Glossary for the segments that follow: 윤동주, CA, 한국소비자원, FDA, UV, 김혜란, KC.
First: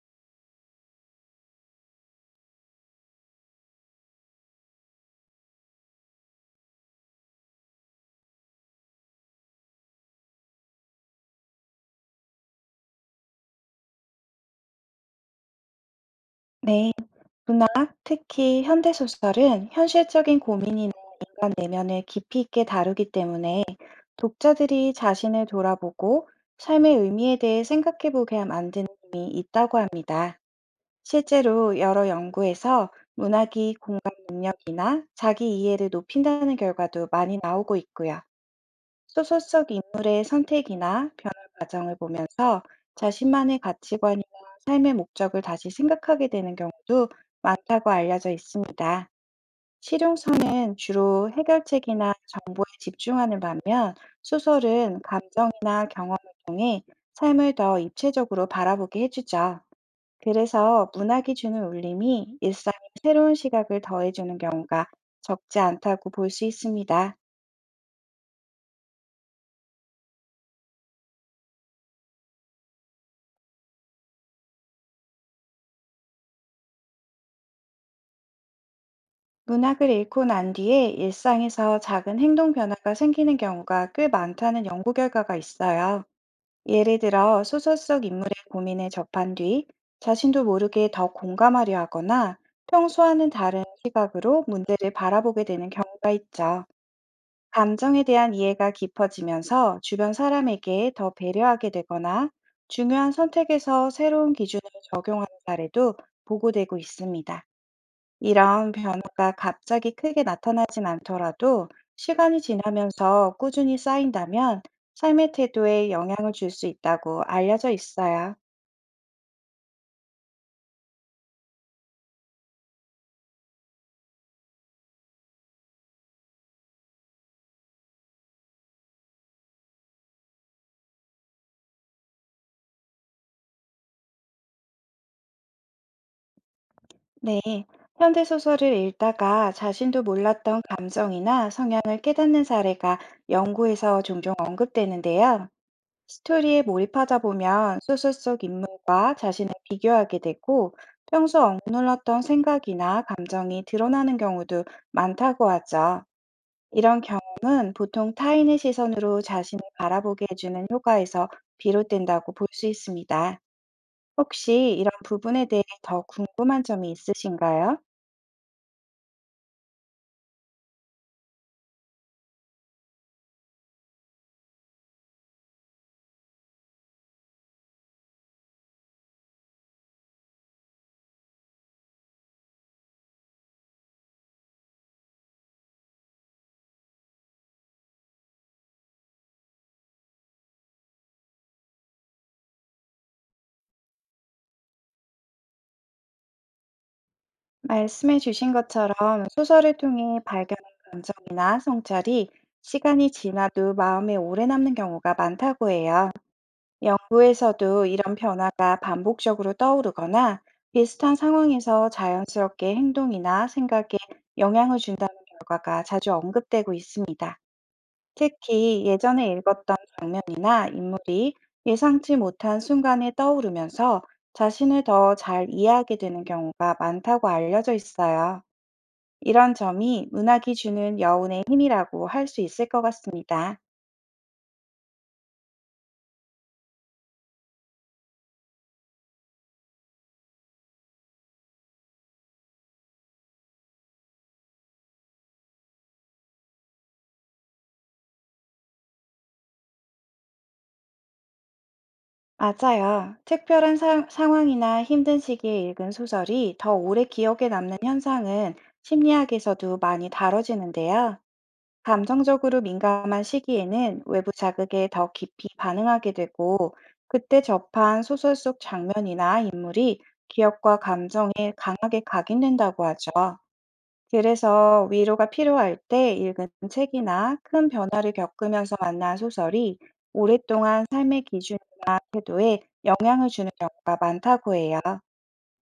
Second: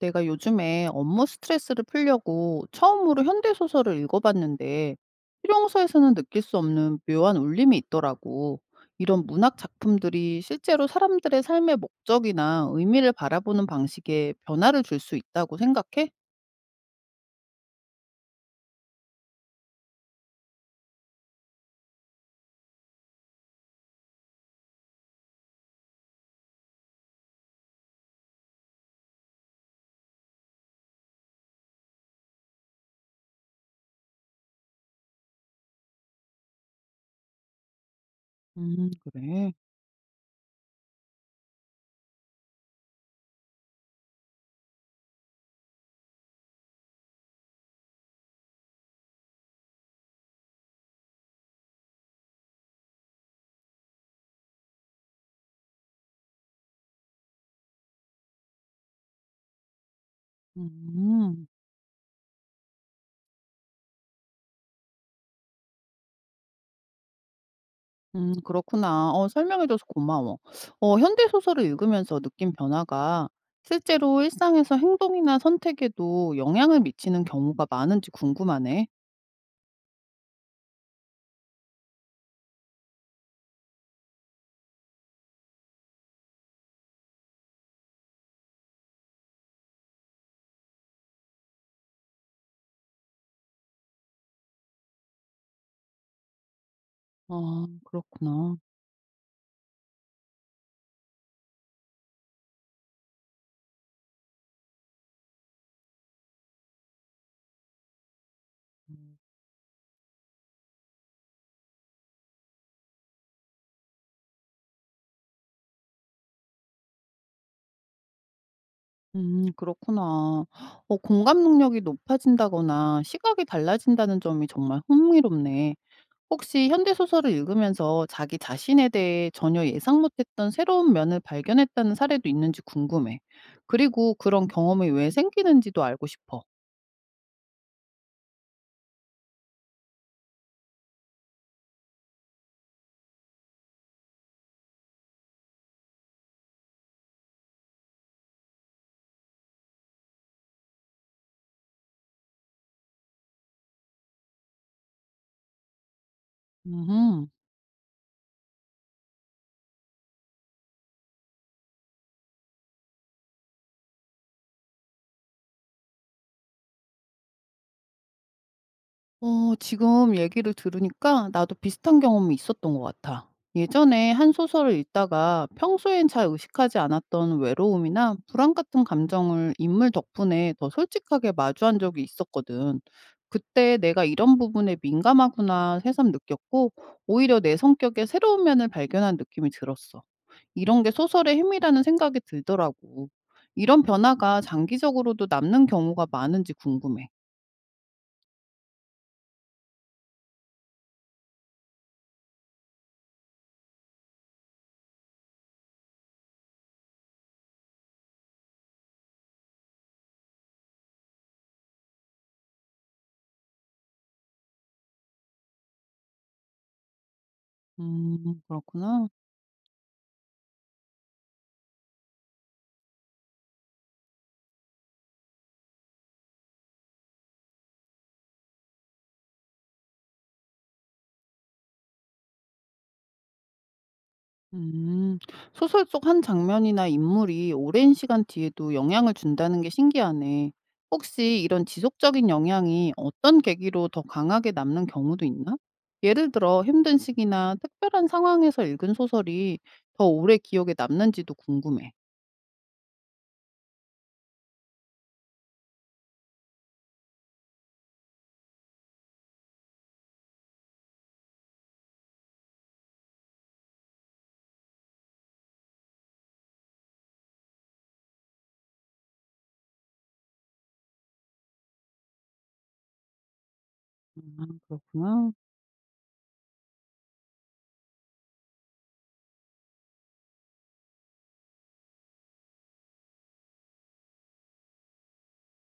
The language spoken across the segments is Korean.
내가 요즘에 업무 스트레스를 풀려고 처음으로 현대소설을 읽어봤는데, 실용서에서는 느낄 수 없는 묘한 울림이 있더라고. 이런 문학 작품들이 실제로 사람들의 삶의 목적이나 의미를 바라보는 방식에 변화를 줄 수 있다고 생각해? 네, 문학, 특히 현대 소설은 현실적인 고민이나 인간 내면을 깊이 있게 다루기 때문에 독자들이 자신을 돌아보고 삶의 의미에 대해 생각해 보게 만드는 힘이 있다고 합니다. 실제로 여러 연구에서 문학이 공감 능력이나 자기 이해를 높인다는 결과도 많이 나오고 있고요. 소설 그래. 속 인물의 선택이나 변화 과정을 보면서 자신만의 가치관이나 삶의 목적을 다시 생각하게 되는 경우도 많다고 알려져 있습니다. 실용성은 주로 해결책이나 정보에 집중하는 반면, 소설은 감정이나 경험을 통해 삶을 더 입체적으로 바라보게 해주죠. 그래서 문학이 음, 주는 울림이 일상의 새로운 시각을 더해주는 경우가 적지 않다고 볼 수 있습니다. 그렇구나. 어, 설명해줘서 고마워. 어, 현대소설을 읽으면서 느낀 변화가 실제로 일상에서 행동이나 선택에도 영향을 미치는 경우가 많은지 궁금하네. 문학을 읽고 난 뒤에 일상에서 작은 행동 변화가 생기는 경우가 꽤 많다는 연구 결과가 있어요. 예를 들어, 소설 속 인물의 고민에 접한 뒤 자신도 모르게 더 공감하려 하거나 평소와는 다른 시각으로 문제를 바라보게 되는 경우가 있죠. 아, 감정에 대한 그렇구나. 이해가 깊어지면서 주변 사람에게 더 배려하게 되거나, 중요한 선택에서 새로운 기준을 적용하는 사례도 보고되고 있습니다. 이런 변화가 갑자기 크게 나타나진 않더라도 시간이 지나면서 꾸준히 쌓인다면 삶의 태도에 영향을 줄 수 있다고 알려져 있어요. 그렇구나. 어, 공감 능력이 높아진다거나 시각이 달라진다는 점이 정말 흥미롭네. 혹시 현대 소설을 읽으면서 자기 자신에 대해 전혀 예상 못했던 새로운 면을 발견했다는 사례도 있는지 궁금해. 그리고 그런 경험이 왜 생기는지도 알고 싶어. 네. 현대소설을 읽다가 자신도 몰랐던 감정이나 성향을 깨닫는 사례가 연구에서 종종 언급되는데요. 스토리에 몰입하다 보면 소설 속 인물과 자신을 비교하게 되고, 평소 억눌렀던 생각이나 감정이 드러나는 경우도 많다고 하죠. 이런 음 경험은 보통 타인의 시선으로 자신을 바라보게 해주는 효과에서 비롯된다고 볼 수 있습니다. 혹시 이런 부분에 대해 더 궁금한 점이 있으신가요? 어, 지금 얘기를 들으니까 나도 비슷한 경험이 있었던 것 같아. 예전에 한 소설을 읽다가 평소엔 잘 의식하지 않았던 외로움이나 불안 같은 감정을 인물 덕분에 더 솔직하게 마주한 적이 있었거든. 그때 내가 이런 부분에 민감하구나 새삼 느꼈고, 오히려 내 성격의 새로운 면을 발견한 느낌이 들었어. 이런 게 소설의 힘이라는 생각이 들더라고. 이런 변화가 장기적으로도 남는 경우가 많은지 궁금해. 말씀해 주신 것처럼, 소설을 통해 발견한 감정이나 성찰이 시간이 지나도 마음에 오래 남는 경우가 많다고 해요. 연구에서도 이런 변화가 반복적으로 떠오르거나 비슷한 상황에서 자연스럽게 행동이나 생각에 영향을 준답니다. 특히 그렇구나. 예전에 읽었던 장면이나 인물이 예상치 못한 순간에 떠오르면서 자신을 더 잘 이해하게 되는 경우가 많다고 알려져 있어요. 이런 점이 문학이 주는 여운의 힘이라고 할 수 있을 것 같습니다. 음. 소설 속 한 장면이나 인물이 오랜 시간 뒤에도 영향을 준다는 게 신기하네. 혹시 이런 지속적인 영향이 어떤 계기로 더 강하게 남는 경우도 있나? 예를 들어 힘든 시기나 특별한 상황에서 읽은 소설이 더 오래 기억에 남는지도 궁금해. 맞아요. 특별한 상황이나 힘든 시기에 읽은 소설이 더 오래 기억에 남는 현상은 심리학에서도 많이 다뤄지는데요. 감정적으로 민감한 시기에는 외부 자극에 더 깊이 반응하게 되고, 그때 접한 소설 속 장면이나 인물이 기억과 감정에 강하게 각인된다고 하죠. 아, 그래서 위로가 그렇구나. 필요할 때 읽은 책이나 큰 변화를 겪으면서 만난 소설이 오랫동안 삶의 기준이나 태도에 영향을 주는 경우가 많다고 해요.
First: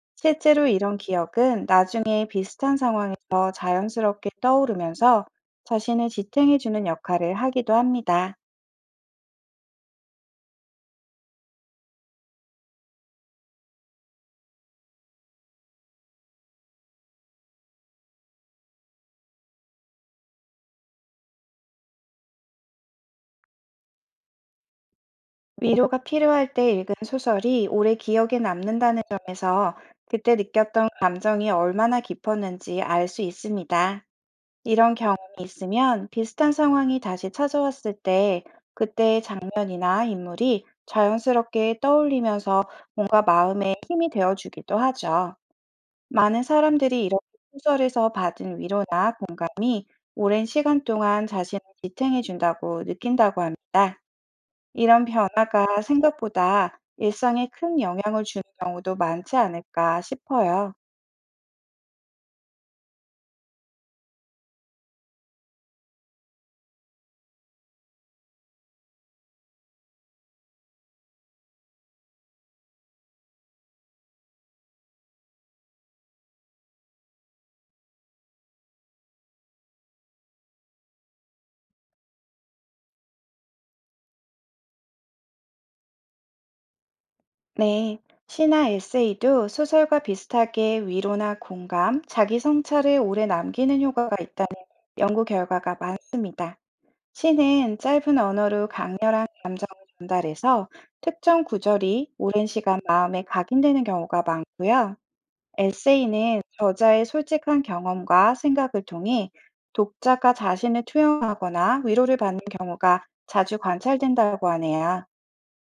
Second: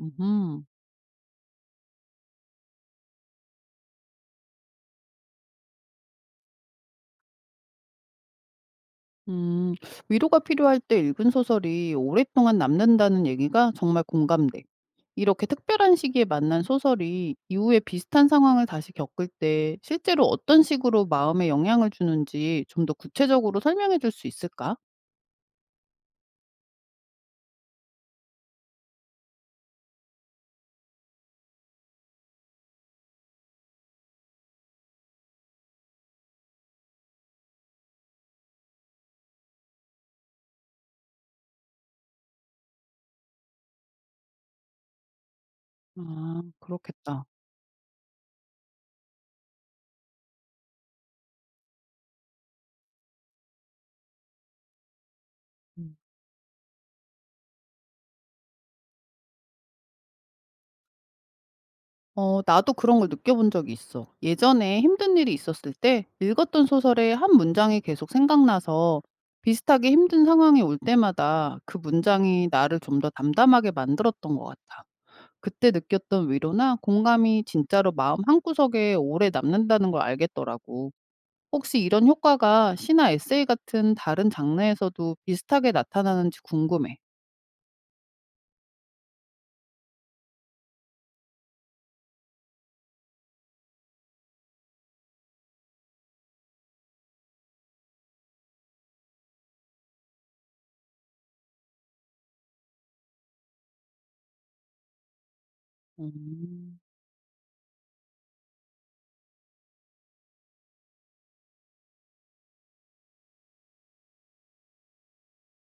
음 실제로 이런 기억은 나중에 비슷한 상황에서 자연스럽게 떠오르면서 자신을 지탱해주는 역할을 하기도 합니다. 음, 위로가 필요할 때 읽은 소설이 오랫동안 남는다는 얘기가 정말 공감돼. 이렇게 특별한 시기에 만난 소설이 이후에 비슷한 상황을 다시 겪을 때 실제로 어떤 식으로 마음에 영향을 주는지 좀 더 구체적으로 설명해 줄 수 있을까? 위로가 필요할 때 읽은 소설이 오래 기억에 남는다는 점에서 그때 느꼈던 감정이 얼마나 깊었는지 알 수 있습니다. 이런 경험이 있으면 비슷한 상황이 다시 찾아왔을 때 그때의 장면이나 인물이 자연스럽게 떠올리면서 뭔가 마음에 힘이 되어주기도 하죠. 아, 많은 사람들이 그렇겠다. 이렇게 소설에서 받은 오랜 시간 동안 자신을 지탱해 준다고 느낀다고 합니다. 이런 변화가 음. 생각보다 일상에 큰 영향을 주는 경우도 많지 않을까 싶어요. 어, 나도 그런 걸 느껴본 적이 있어. 예전에 힘든 일이 있었을 때 읽었던 소설의 한 문장이 계속 생각나서 비슷하게 힘든 상황이 올 때마다 그 문장이 나를 좀 더 담담하게 만들었던 것 같아. 그때 느꼈던 위로나 공감이 진짜로 마음 한구석에 오래 남는다는 걸 알겠더라고. 혹시 이런 효과가 시나 에세이 같은 다른 장르에서도 비슷하게 나타나는지 궁금해. 네. 시나 에세이도 소설과 비슷하게 위로나 공감, 자기 성찰을 오래 남기는 효과가 있다는 연구 결과가 많습니다. 시는 짧은 언어로 강렬한 감정을 전달해서 특정 구절이 오랜 시간 마음에 각인되는 경우가 많고요. 에세 음, 저자의 솔직한 경험과 생각을 통해 독자가 자신을 투영하거나 위로를 받는 경우가 자주 관찰된다고 하네요.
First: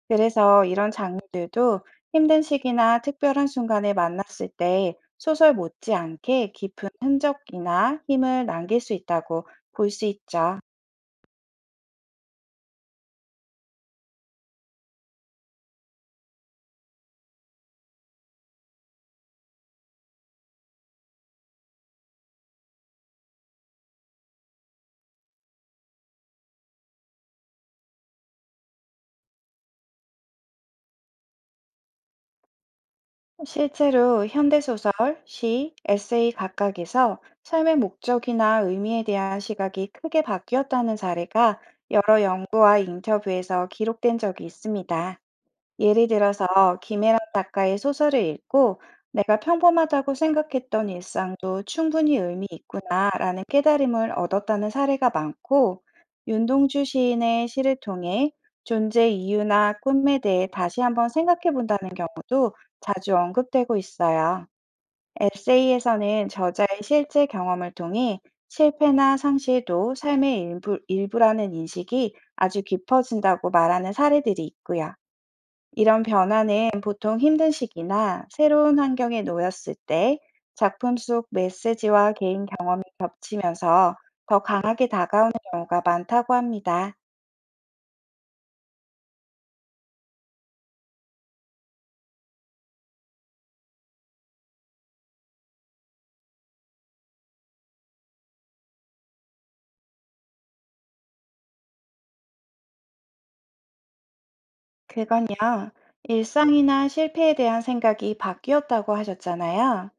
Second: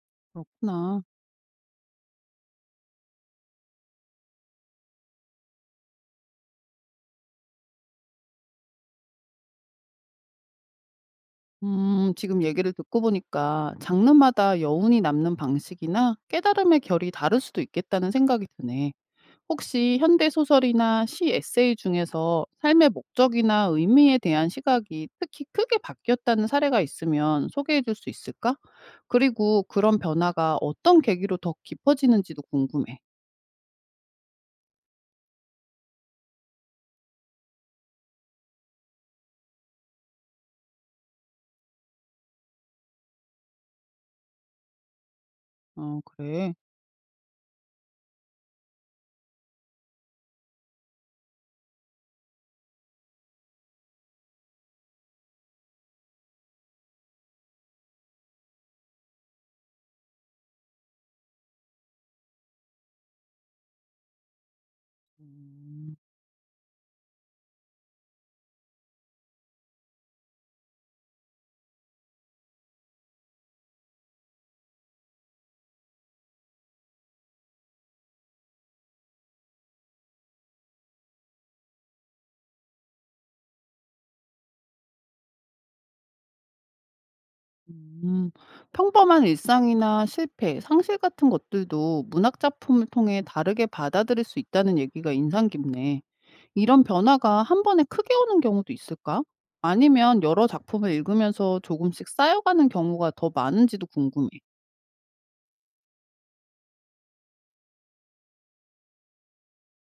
그래서 이런 그렇구나. 장르들도 힘든 시기나 특별한 순간에 만났을 때 소설 못지않게 깊은 흔적이나 힘을 남길 수 있다고 볼 수 있죠. 지금 얘기를 듣고 보니까 장르마다 여운이 남는 방식이나 깨달음의 결이 다를 수도 있겠다는 생각이 드네. 혹시 현대 소설이나 시 에세이 중에서 삶의 목적이나 의미에 대한 시각이 특히 크게 바뀌었다는 사례가 있으면 소개해 줄 수 있을까? 그리고 그런 변화가 어떤 계기로 더 깊어지는지도 궁금해. 실제로 현대소설, 시, 에세이 각각에서 삶의 목적이나 의미에 대한 시각이 크게 바뀌었다는 사례가 여러 연구와 인터뷰에서 기록된 적이 있습니다. 어, 예를 들어서 그래. 김혜란 작가의 소설을 읽고 "내가 평범하다고 생각했던 일상도 충분히 의미 있구나라는 깨달음을 얻었다는 사례가 많고, 윤동주 시인의 시를 통해 존재 이유나 꿈에 대해 다시 한번 생각해 본다는 경우도 자주 언급되고 있어요. 에세이에서는 저자의 실제 경험을 통해 실패나 상실도 삶의 일부라는 인식이 아주 깊어진다고 말하는 사례들이 있고요. 이런 변화는 보통 힘든 시기나 새로운 환경에 놓였을 때 작품 속 메시지와 개인 경험이면서 더 강하게 다가오는 경우가 많다고 합니다. 음, 평범한 일상이나 실패, 상실 같은 것들도 문학 작품을 통해 다르게 받아들일 수 있다는 얘기가 인상 깊네. 이런 변화가 한 번에 크게 오는 경우도 있을까? 아니면 여러 작품을 읽으면서 조금씩 쌓여가는 경우가 더 많은지도 궁금해. 그건요, 일상이나 실패에 대한 생각이 바뀌었다고 하셨잖아요.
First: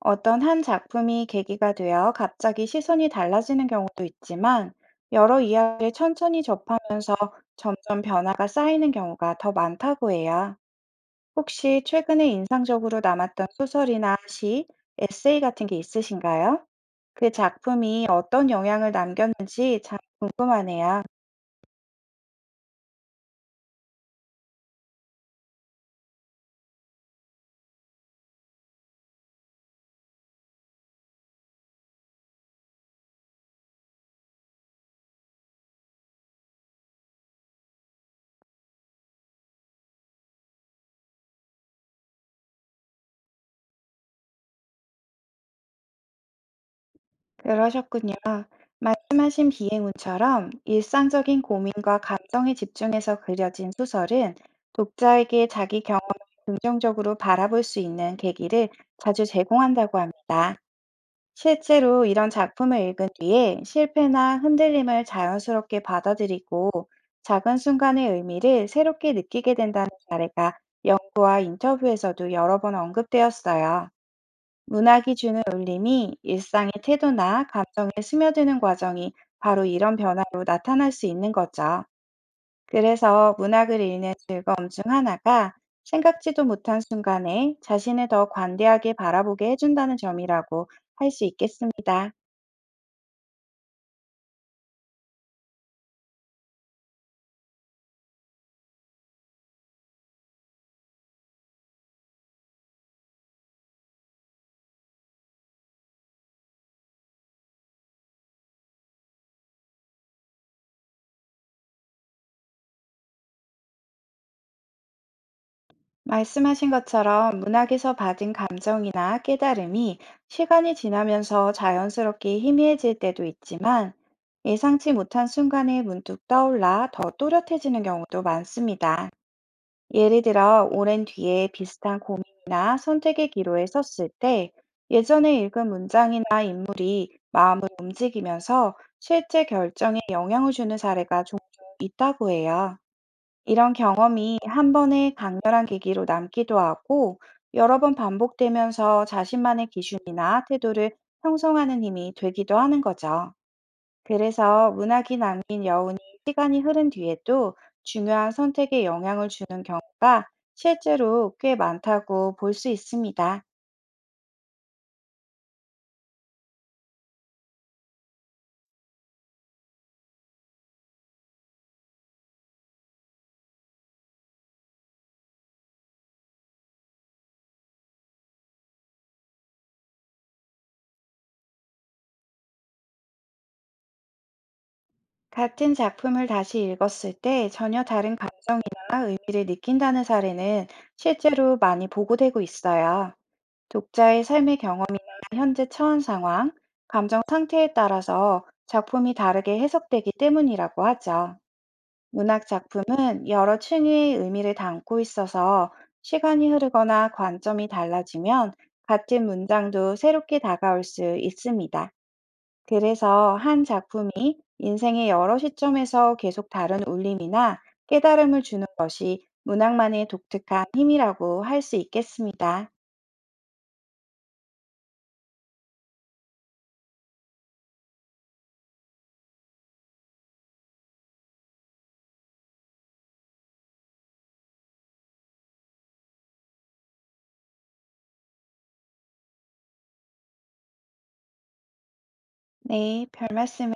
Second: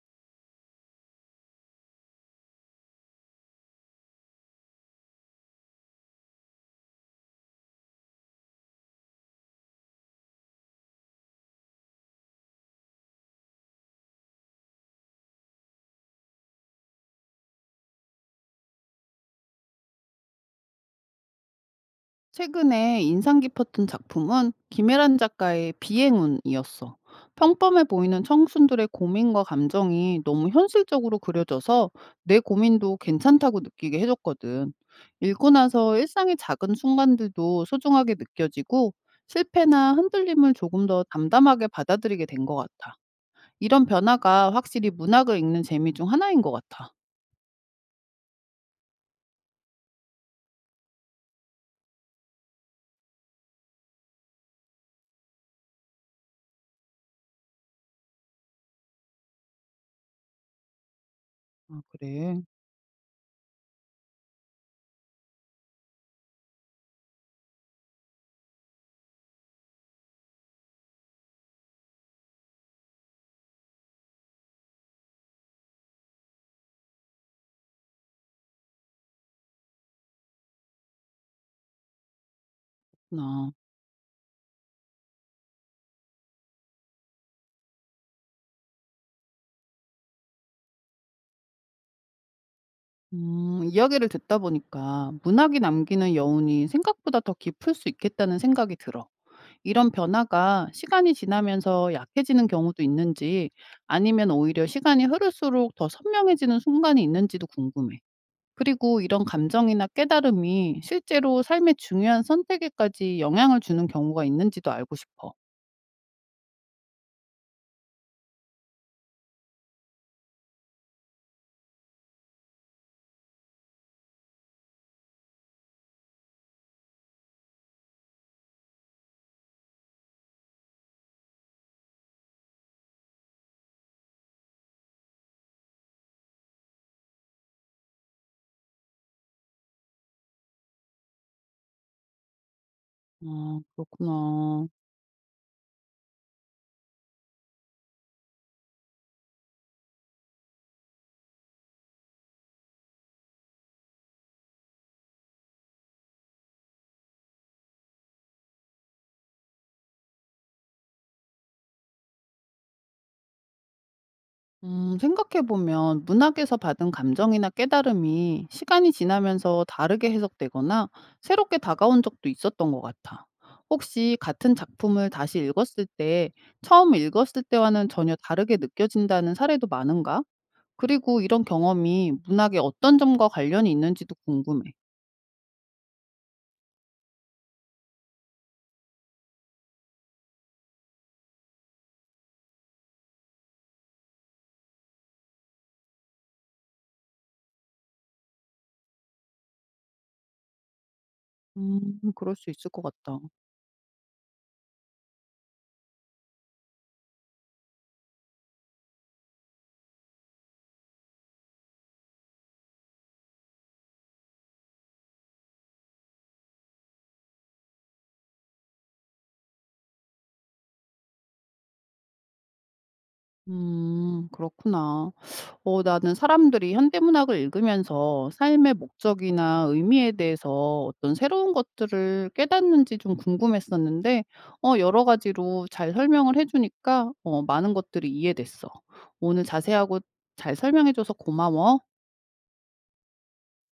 어떤 한 작품이 계기가 되어 갑자기 시선이 달라지는 경우도 있지만, 여러 이야기를 천천히 접하면서 점점 변화가 쌓이는 경우가 더 많다고 해요. 혹시 최근에 인상적으로 남았던 소설이나 시, 에세이 같은 게 있으신가요? 그 작품이 어떤 영향을 남겼는지 참 궁금하네요. 최근에 인상 깊었던 작품은 김혜란 작가의 비행운이었어. 평범해 보이는 청순들의 고민과 감정이 너무 현실적으로 그려져서 내 고민도 괜찮다고 느끼게 해줬거든. 읽고 나서 일상의 작은 순간들도 소중하게 느껴지고 실패나 흔들림을 조금 더 담담하게 받아들이게 된 것 같아. 이런 변화가 확실히 문학을 읽는 재미 중 하나인 것 같아. 그러셨군요. 말씀하신 비행운처럼 일상적인 고민과 감정에 집중해서 그려진 소설은 독자에게 자기 경험을 긍정적으로 바라볼 수 있는 계기를 자주 제공한다고 합니다. 아, 실제로 이런 그래. 작품을 읽은 뒤에 실패나 흔들림을 자연스럽게 받아들이고 작은 순간의 의미를 새롭게 느끼게 된다는 사례가 연구와 인터뷰에서도 여러 번 언급되었어요. 문학이 주는 울림이 일상의 태도나 감정에 스며드는 과정이 바로 이런 변화로 나타날 수 있는 거죠. 그래서 나 문학을 읽는 즐거움 중 하나가 생각지도 못한 순간에 자신을 더 관대하게 바라보게 해준다는 점이라고 할 수 있겠습니다. 이야기를 듣다 보니까 문학이 남기는 여운이 생각보다 더 깊을 수 있겠다는 생각이 들어. 이런 변화가 시간이 지나면서 약해지는 경우도 있는지 아니면 오히려 시간이 흐를수록 더 선명해지는 순간이 있는지도 궁금해. 그리고 이런 감정이나 깨달음이 실제로 삶의 중요한 선택에까지 영향을 주는 경우가 있는지도 알고 싶어. 말씀하신 것처럼 문학에서 받은 감정이나 깨달음이 시간이 지나면서 자연스럽게 희미해질 때도 있지만, 예상치 못한 순간에 문득 떠올라 더 또렷해지는 경우도 많습니다. 예를 들어, 오랜 뒤에 비슷한 고민이나 선택의 기로에 섰을 때 예전에 읽은 문장이나 인물이 마음을 움직이면서 실제 결정에 영향을 주는 사례가 종종 있다고 해요. 아, 이런 경험이 그렇구나. 한 번의 강렬한 계기로 남기도 하고, 여러 번 반복되면서 자신만의 기준이나 태도를 형성하는 힘이 되기도 하는 거죠. 그래서 문학이 남긴 여운이 시간이 흐른 뒤에도 중요한 선택에 영향을 주는 경우가 실제로 꽤 많다고 볼 수 있습니다. 생각해 보면 문학에서 받은 감정이나 깨달음이 시간이 지나면서 다르게 해석되거나 새롭게 다가온 적도 있었던 것 같아. 혹시 같은 작품을 다시 읽었을 때 처음 읽었을 때와는 전혀 다르게 느껴진다는 사례도 많은가? 그리고 이런 경험이 문학의 어떤 점과 관련이 있는지도 궁금해. 같은 작품을 다시 읽었을 때 전혀 다른 감정이나 의미를 느낀다는 사례는 실제로 많이 보고되고 있어요. 독자의 삶의 경험이나 현재 처한 상황, 감정 상태에 따라서 작품이 다르게 해석되기 때문이라고 하죠. 그럴 문학 수 있을 것 같다. 작품은 여러 층의 의미를 담고 있어서 시간이 흐르거나 관점이 달라지면 같은 문장도 새롭게 다가올 수 있습니다. 그래서 한 작품이 인생의 여러 시점에서 계속 다른 울림이나 깨달음을 주는 것이 문학만의 독특한 힘이라고 할 수 있겠습니다. 그렇구나. 어, 나는 사람들이 현대문학을 읽으면서 삶의 목적이나 의미에 대해서 어떤 새로운 것들을 깨닫는지 좀 궁금했었는데 여러 가지로 잘 설명을 해 주니까 많은 것들이 이해됐어. 오늘 자세하고 잘 설명해 줘서 고마워. 네, 별 말씀을